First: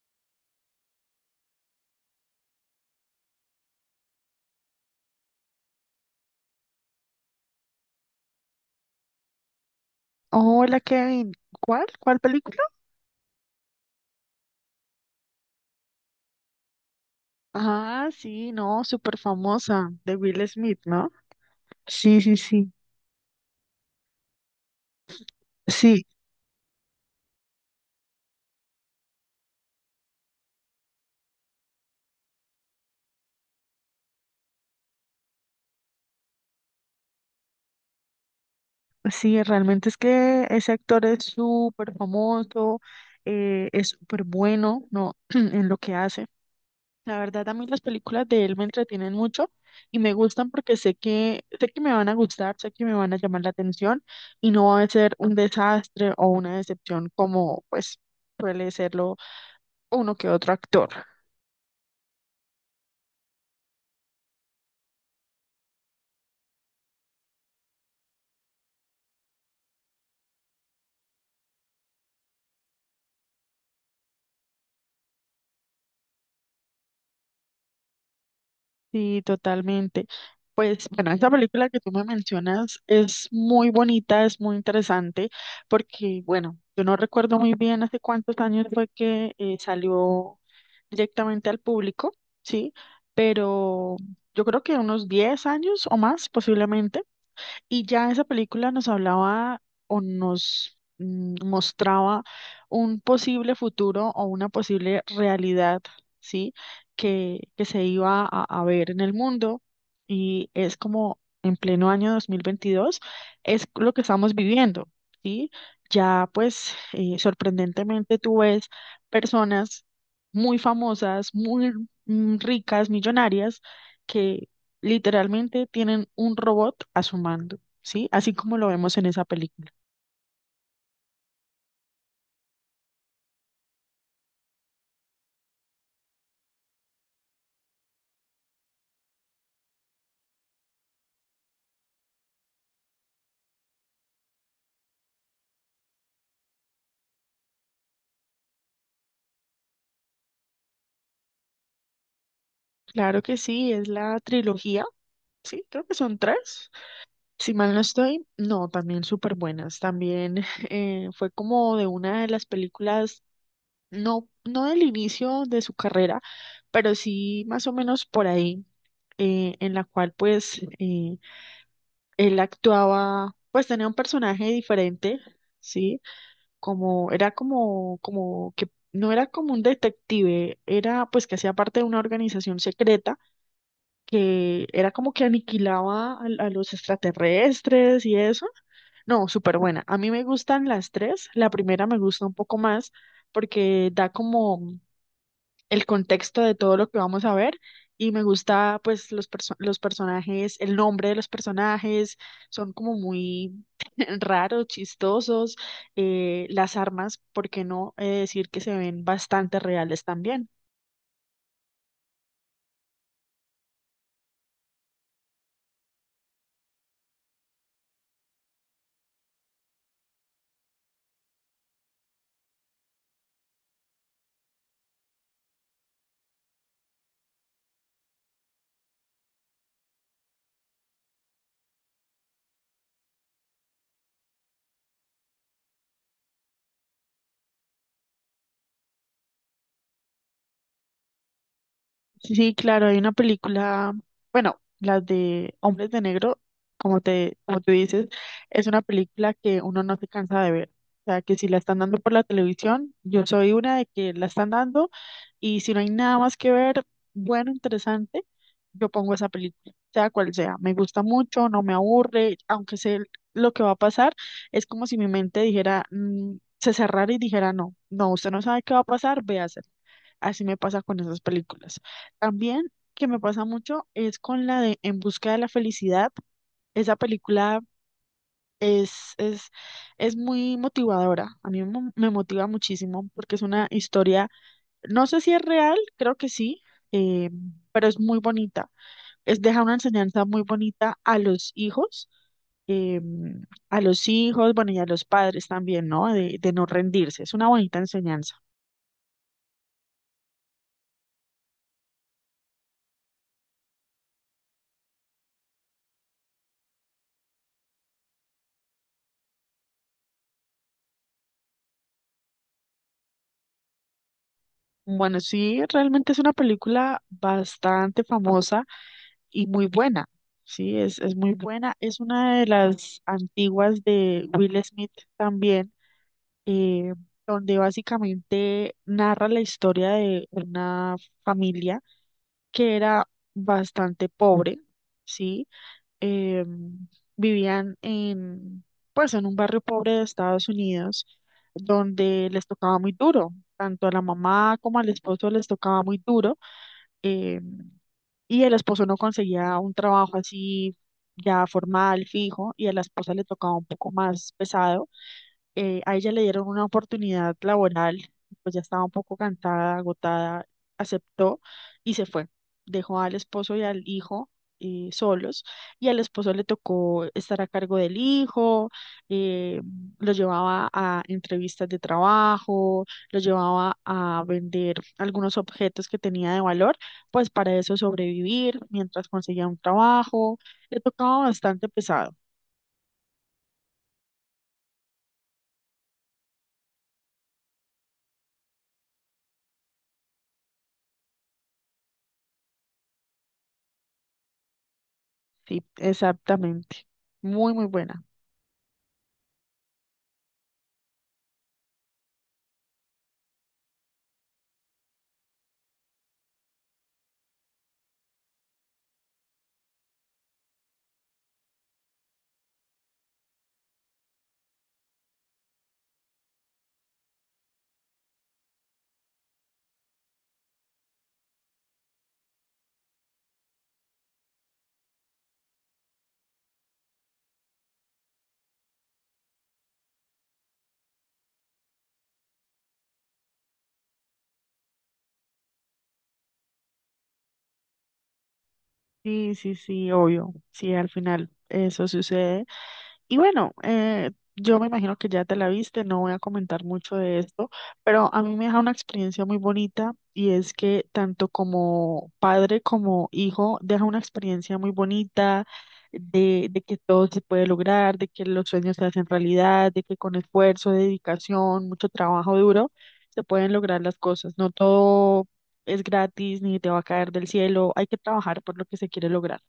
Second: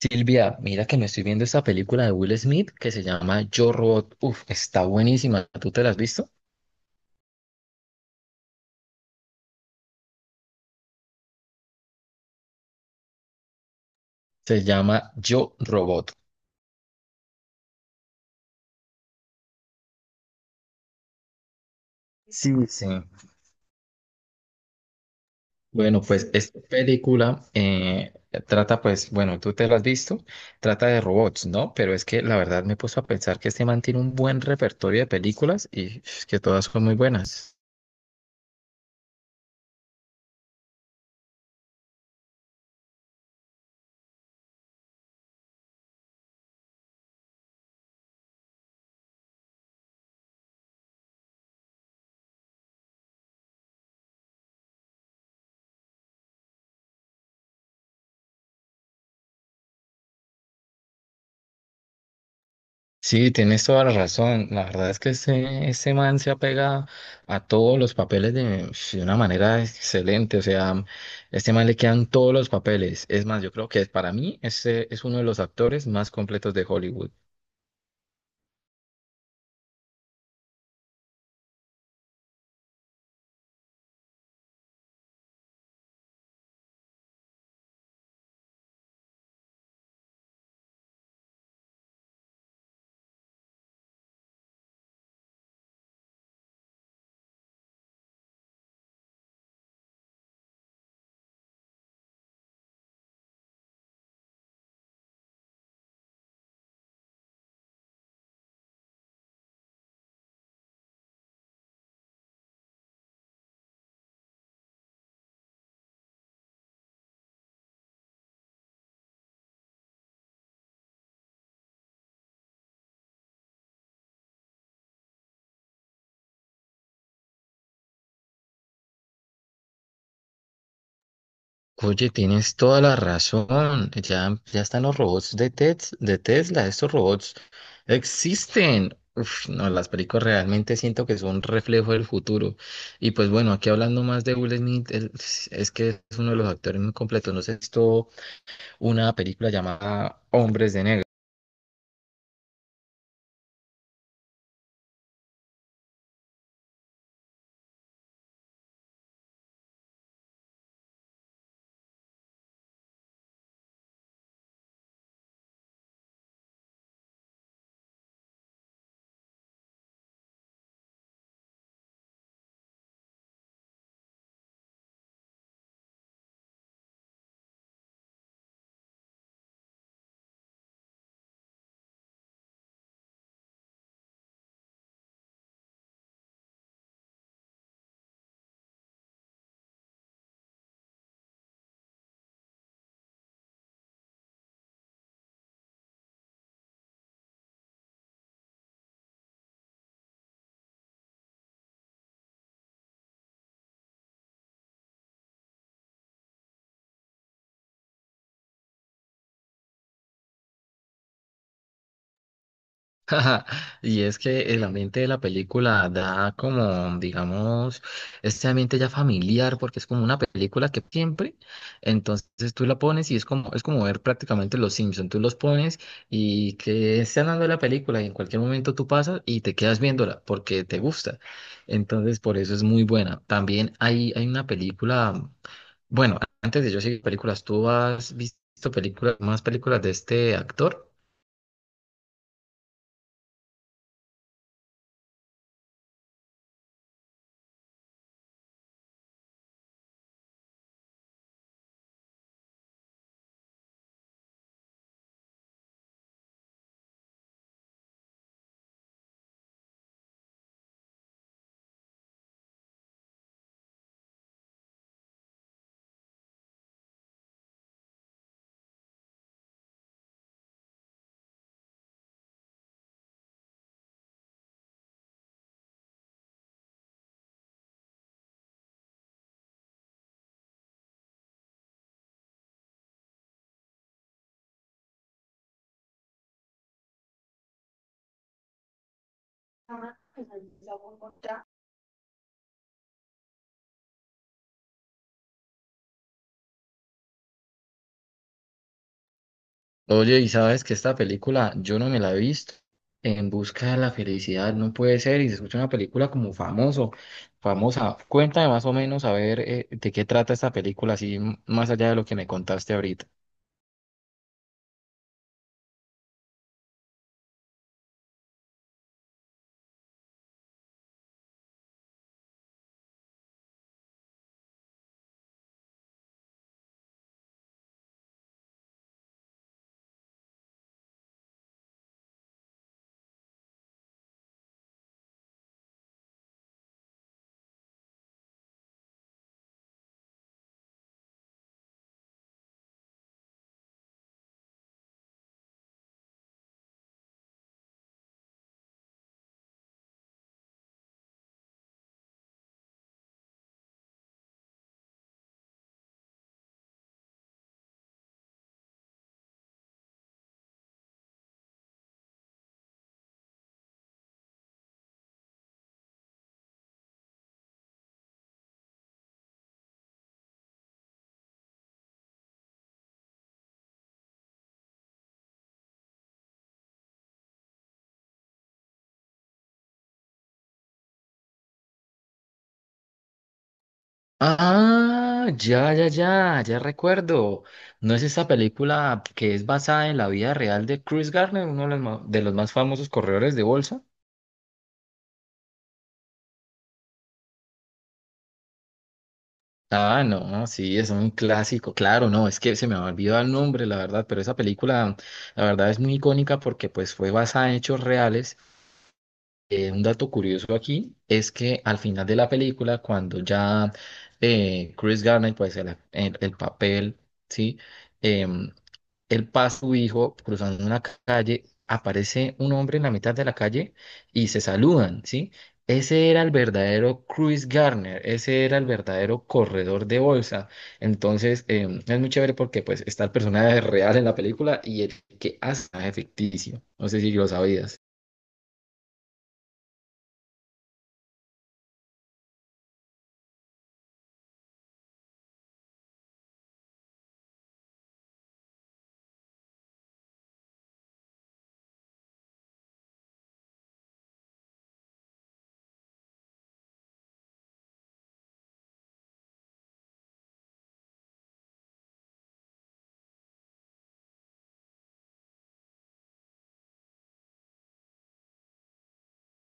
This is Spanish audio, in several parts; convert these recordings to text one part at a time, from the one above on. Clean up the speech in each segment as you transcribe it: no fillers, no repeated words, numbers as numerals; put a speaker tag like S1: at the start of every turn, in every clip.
S1: Silvia, mira que me estoy viendo esta película de Will Smith que se llama Yo Robot. Uf, está buenísima. ¿Tú te la has visto?
S2: Hola Kevin, ¿cuál? ¿Cuál película?
S1: Se llama Yo Robot.
S2: Ah, sí, no, súper famosa, de Will Smith, ¿no? Sí, sí,
S1: Sí,
S2: sí,
S1: sí. Bueno,
S2: sí,
S1: pues esta película trata, pues, bueno, tú te la has visto, trata de robots, ¿no? Pero es que la verdad me he puesto a pensar que este man tiene un buen repertorio de películas y es que todas son muy buenas.
S2: sí, realmente es que ese actor es súper famoso, es súper bueno, ¿no? En lo que hace. La verdad, a mí las películas de él me entretienen mucho y me gustan porque sé que me van a gustar, sé que me van a llamar la atención y no va a ser un desastre o una decepción como, pues, suele serlo uno que otro actor.
S1: Sí, tienes toda la razón. La verdad es que ese man se apega a todos los papeles de una manera excelente. O sea, este man le quedan todos los papeles. Es más, yo creo que para mí ese es uno de los actores más completos de Hollywood.
S2: Sí, totalmente. Pues bueno, esa película que tú me mencionas es muy bonita, es muy interesante, porque bueno, yo no recuerdo muy bien hace cuántos años fue que salió directamente al público, ¿sí? Pero yo creo que unos 10 años o más posiblemente. Y ya esa película nos hablaba o nos mostraba un posible futuro o una posible realidad, ¿sí? Que se iba a ver en el mundo y es como en pleno año 2022 es lo que estamos viviendo, ¿sí? Ya pues sorprendentemente tú ves personas muy famosas, muy ricas, millonarias, que literalmente tienen un robot a su mando. ¿Sí? Así como lo vemos en esa película.
S1: Oye, tienes toda la razón. Ya, ya están los robots de de Tesla. Estos robots existen. Uf, no, las películas realmente siento que son un reflejo del futuro. Y pues bueno, aquí hablando más de Will Smith, él es que es uno de los actores muy completos. No sé si has visto una película llamada Hombres de Negro.
S2: Claro que sí, es la trilogía, ¿sí? Creo que son tres. Si mal no estoy, no, también súper buenas. También fue como de una de las películas, no del inicio de su carrera, pero sí más o menos por ahí, en la cual él actuaba, pues tenía un personaje diferente. Sí, como, era como, como que no era como un detective, era pues que hacía parte de una organización secreta que era como que aniquilaba a los extraterrestres y eso. No, súper buena. A mí me gustan las tres. La primera me gusta un poco más porque da como el contexto de todo lo que vamos a ver. Y me gusta pues los personajes, el nombre de los personajes, son como muy raros, chistosos, las armas, ¿por qué no decir que se ven bastante reales también?
S1: Ajá, y es que el ambiente de la película da como, digamos, este ambiente ya familiar, porque es como una película que siempre, entonces tú la pones y es como ver prácticamente Los Simpson, tú los pones y que están dando la película y en cualquier momento tú pasas y te quedas viéndola porque te gusta. Entonces, por eso es muy buena. También hay una película, bueno, antes de yo seguir películas, ¿tú has visto películas, más películas de este actor?
S2: Sí, sí, claro, hay una película, bueno, las de Hombres de Negro, como tú dices, es una película que uno no se cansa de ver. O sea, que si la están dando por la televisión, yo soy una de que la están dando. Y si no hay nada más que ver, bueno, interesante, yo pongo esa película, sea cual sea. Me gusta mucho, no me aburre, aunque sé lo que va a pasar, es como si mi mente dijera, mm, se cerrara y dijera, no, no, usted no sabe qué va a pasar, véasela. Así me pasa con esas películas. También que me pasa mucho es con la de En busca de la felicidad. Esa película es, es, es muy motivadora. Me motiva muchísimo porque es una historia, no sé si es real, creo que sí, eh, pero es muy bonita. Es, deja una enseñanza muy bonita eh, a los hijos, bueno, y a los padres también, ¿no? De no rendirse. Es una bonita enseñanza.
S1: Oye, y sabes que esta película yo no me la he visto. En busca de la felicidad no puede ser. Y se escucha una película como famoso, famosa. Cuéntame más o menos a ver de qué trata esta película, así más allá de lo que me contaste ahorita.
S2: Bueno, sí, realmente es una película bastante famosa y muy buena. Sí, es muy buena. Es una de las antiguas de Will Smith también, eh, donde básicamente narra la historia de una familia que era bastante pobre, ¿sí? Em, Vivían en, pues, en un barrio pobre de Estados Unidos donde les tocaba muy duro, tanto a la mamá como al esposo les tocaba muy duro, em, y el esposo no conseguía un trabajo así ya formal, fijo, y a la esposa le tocaba un poco más pesado, a ella le dieron una oportunidad laboral, pues ya estaba un poco cansada, agotada, aceptó y se fue. Dejó al esposo y al hijo solos y al esposo le tocó estar a cargo del hijo, eh, lo llevaba a entrevistas de trabajo, lo llevaba a vender algunos objetos que tenía de valor, pues para eso sobrevivir mientras conseguía un trabajo. Le tocaba bastante pesado,
S1: Ah, ya, ya, ya, ya recuerdo. ¿No es esta película que es basada en la vida real de Chris Gardner, uno de los más famosos corredores de bolsa?
S2: sí, exactamente. Muy, muy bueno.
S1: Ah, no, sí, es un clásico, claro, no, es que se me ha olvidado el nombre, la verdad, pero esa película, la verdad, es muy icónica porque pues fue basada en hechos reales. Un dato curioso aquí es que al final de la película, cuando ya Chris Garner, pues el papel, ¿sí? Em, Él pasa su hijo cruzando una calle, aparece un hombre en la mitad de la calle y se saludan, ¿sí? Ese era el verdadero Chris Garner, ese era el verdadero corredor de bolsa. Entonces, es muy chévere porque pues está el personaje real en la película y el que hace es ficticio. No sé si lo sabías.
S2: Sí, sí, sí, obvio. Sí, al final eso sucede. Y bueno, yo me imagino que ya te la viste, no voy a comentar mucho de esto, pero a mí me deja una experiencia muy bonita y es que tanto como padre como hijo deja una experiencia muy bonita de que todo se puede lograr, de que los sueños se hacen realidad, de que con esfuerzo, dedicación, mucho trabajo duro, se pueden lograr las cosas. No todo es gratis ni te va a caer del cielo, hay que trabajar por lo que se quiere lograr.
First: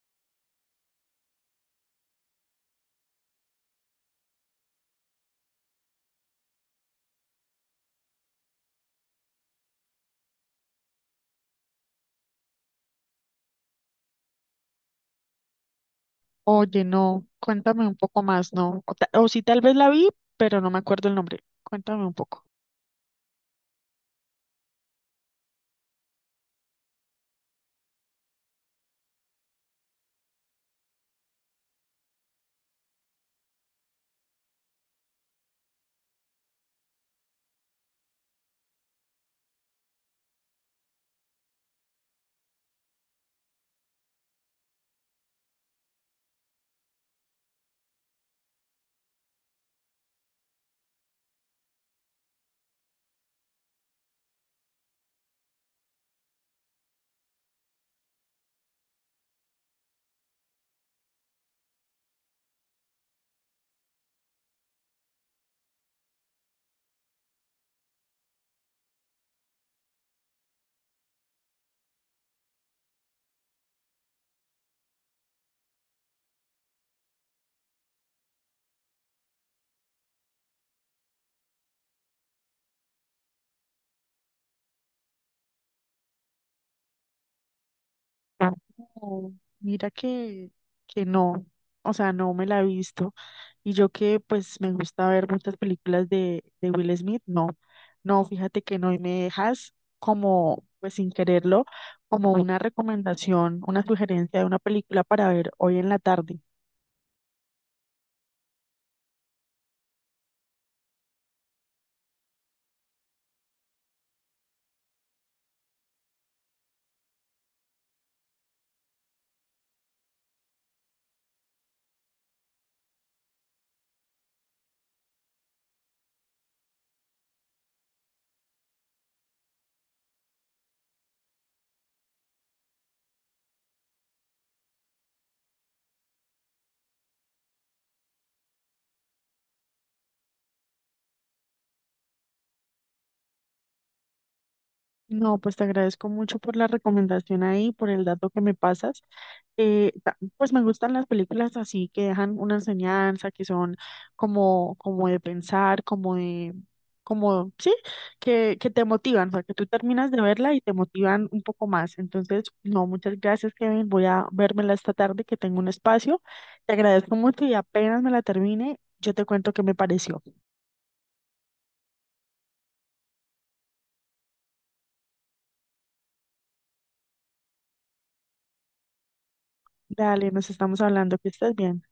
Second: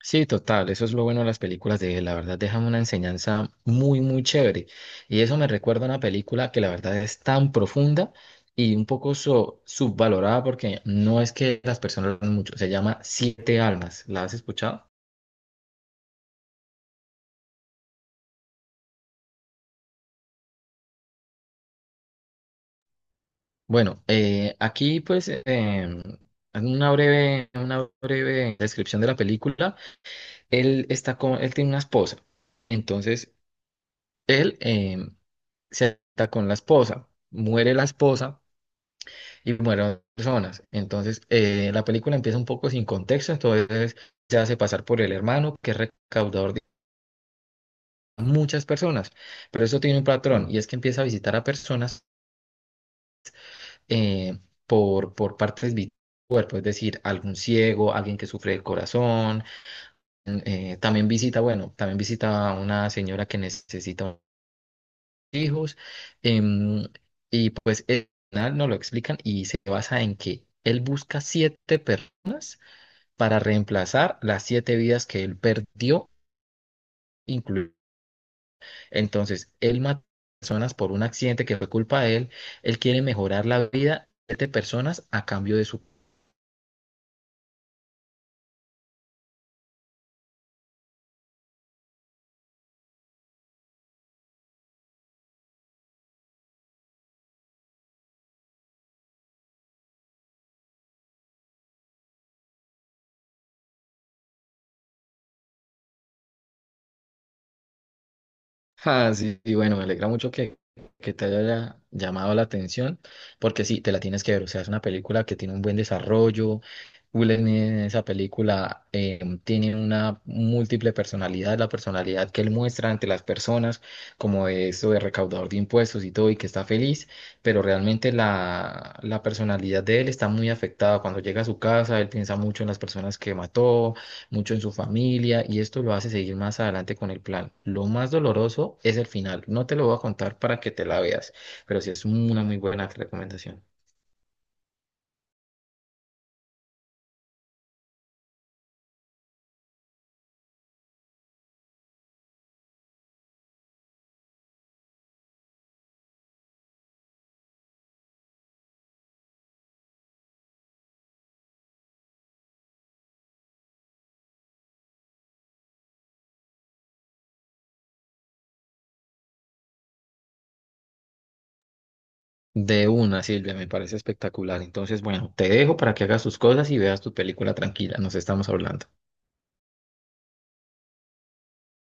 S1: Sí, total, eso es lo bueno de las películas de él, la verdad dejan una enseñanza muy, muy chévere. Y eso me recuerda a una película que la verdad es tan profunda y un poco subvalorada porque no es que las personas lo hagan mucho, se llama Siete Almas, ¿la has escuchado?
S2: Oye, no, cuéntame un poco más, ¿no? O sí, tal vez la vi, pero no me acuerdo el nombre. Cuéntame un poco.
S1: Bueno, aquí pues en una breve descripción de la película, él está con, él tiene una esposa, entonces él se está con la esposa, muere la esposa y mueron personas. Entonces, la película empieza un poco sin contexto, entonces se hace pasar por el hermano, que es recaudador de muchas personas, pero eso tiene un patrón, y es que empieza a visitar a personas eh, por partes vitales del cuerpo, es decir, algún ciego, alguien que sufre del corazón, también visita, bueno, también visita a una señora que necesita hijos, em, y pues el final no lo explican y se basa en que él busca siete personas para reemplazar las siete vidas que él perdió, incluido. Entonces, él mató personas por un accidente que fue culpa de él, él quiere mejorar la vida de siete personas a cambio de su.
S2: No, mira que no, o sea, no me la he visto. Y yo que pues me gusta ver muchas películas de Will Smith, no, no, fíjate que no, y me dejas como, pues sin quererlo, como una recomendación, una sugerencia de una película para ver hoy en la tarde.
S1: Ah, sí, y bueno, me alegra mucho que te haya llamado la atención, porque sí, te la tienes que ver. O sea, es una película que tiene un buen desarrollo. Will en esa película tiene una múltiple personalidad, la personalidad que él muestra ante las personas, como de eso de recaudador de impuestos y todo, y que está feliz, pero realmente la personalidad de él está muy afectada. Cuando llega a su casa, él piensa mucho en las personas que mató, mucho en su familia y esto lo hace seguir más adelante con el plan. Lo más doloroso es el final. No te lo voy a contar para que te la veas, pero sí es una muy buena recomendación.
S2: No, pues te agradezco mucho por la recomendación ahí, por el dato que me pasas. Pues me gustan las películas así que dejan una enseñanza, que son como, como de pensar, como de, como, sí, que te motivan, o sea, que tú terminas de verla y te motivan un poco más. Entonces, no, muchas gracias, Kevin. Voy a vérmela esta tarde que tengo un espacio. Te agradezco mucho y apenas me la termine, yo te cuento qué me pareció.
S1: De una, Silvia, me parece espectacular. Entonces, bueno, te dejo para que hagas tus cosas y veas tu película tranquila. Nos estamos hablando.
S2: Dale, nos estamos hablando, que estés bien.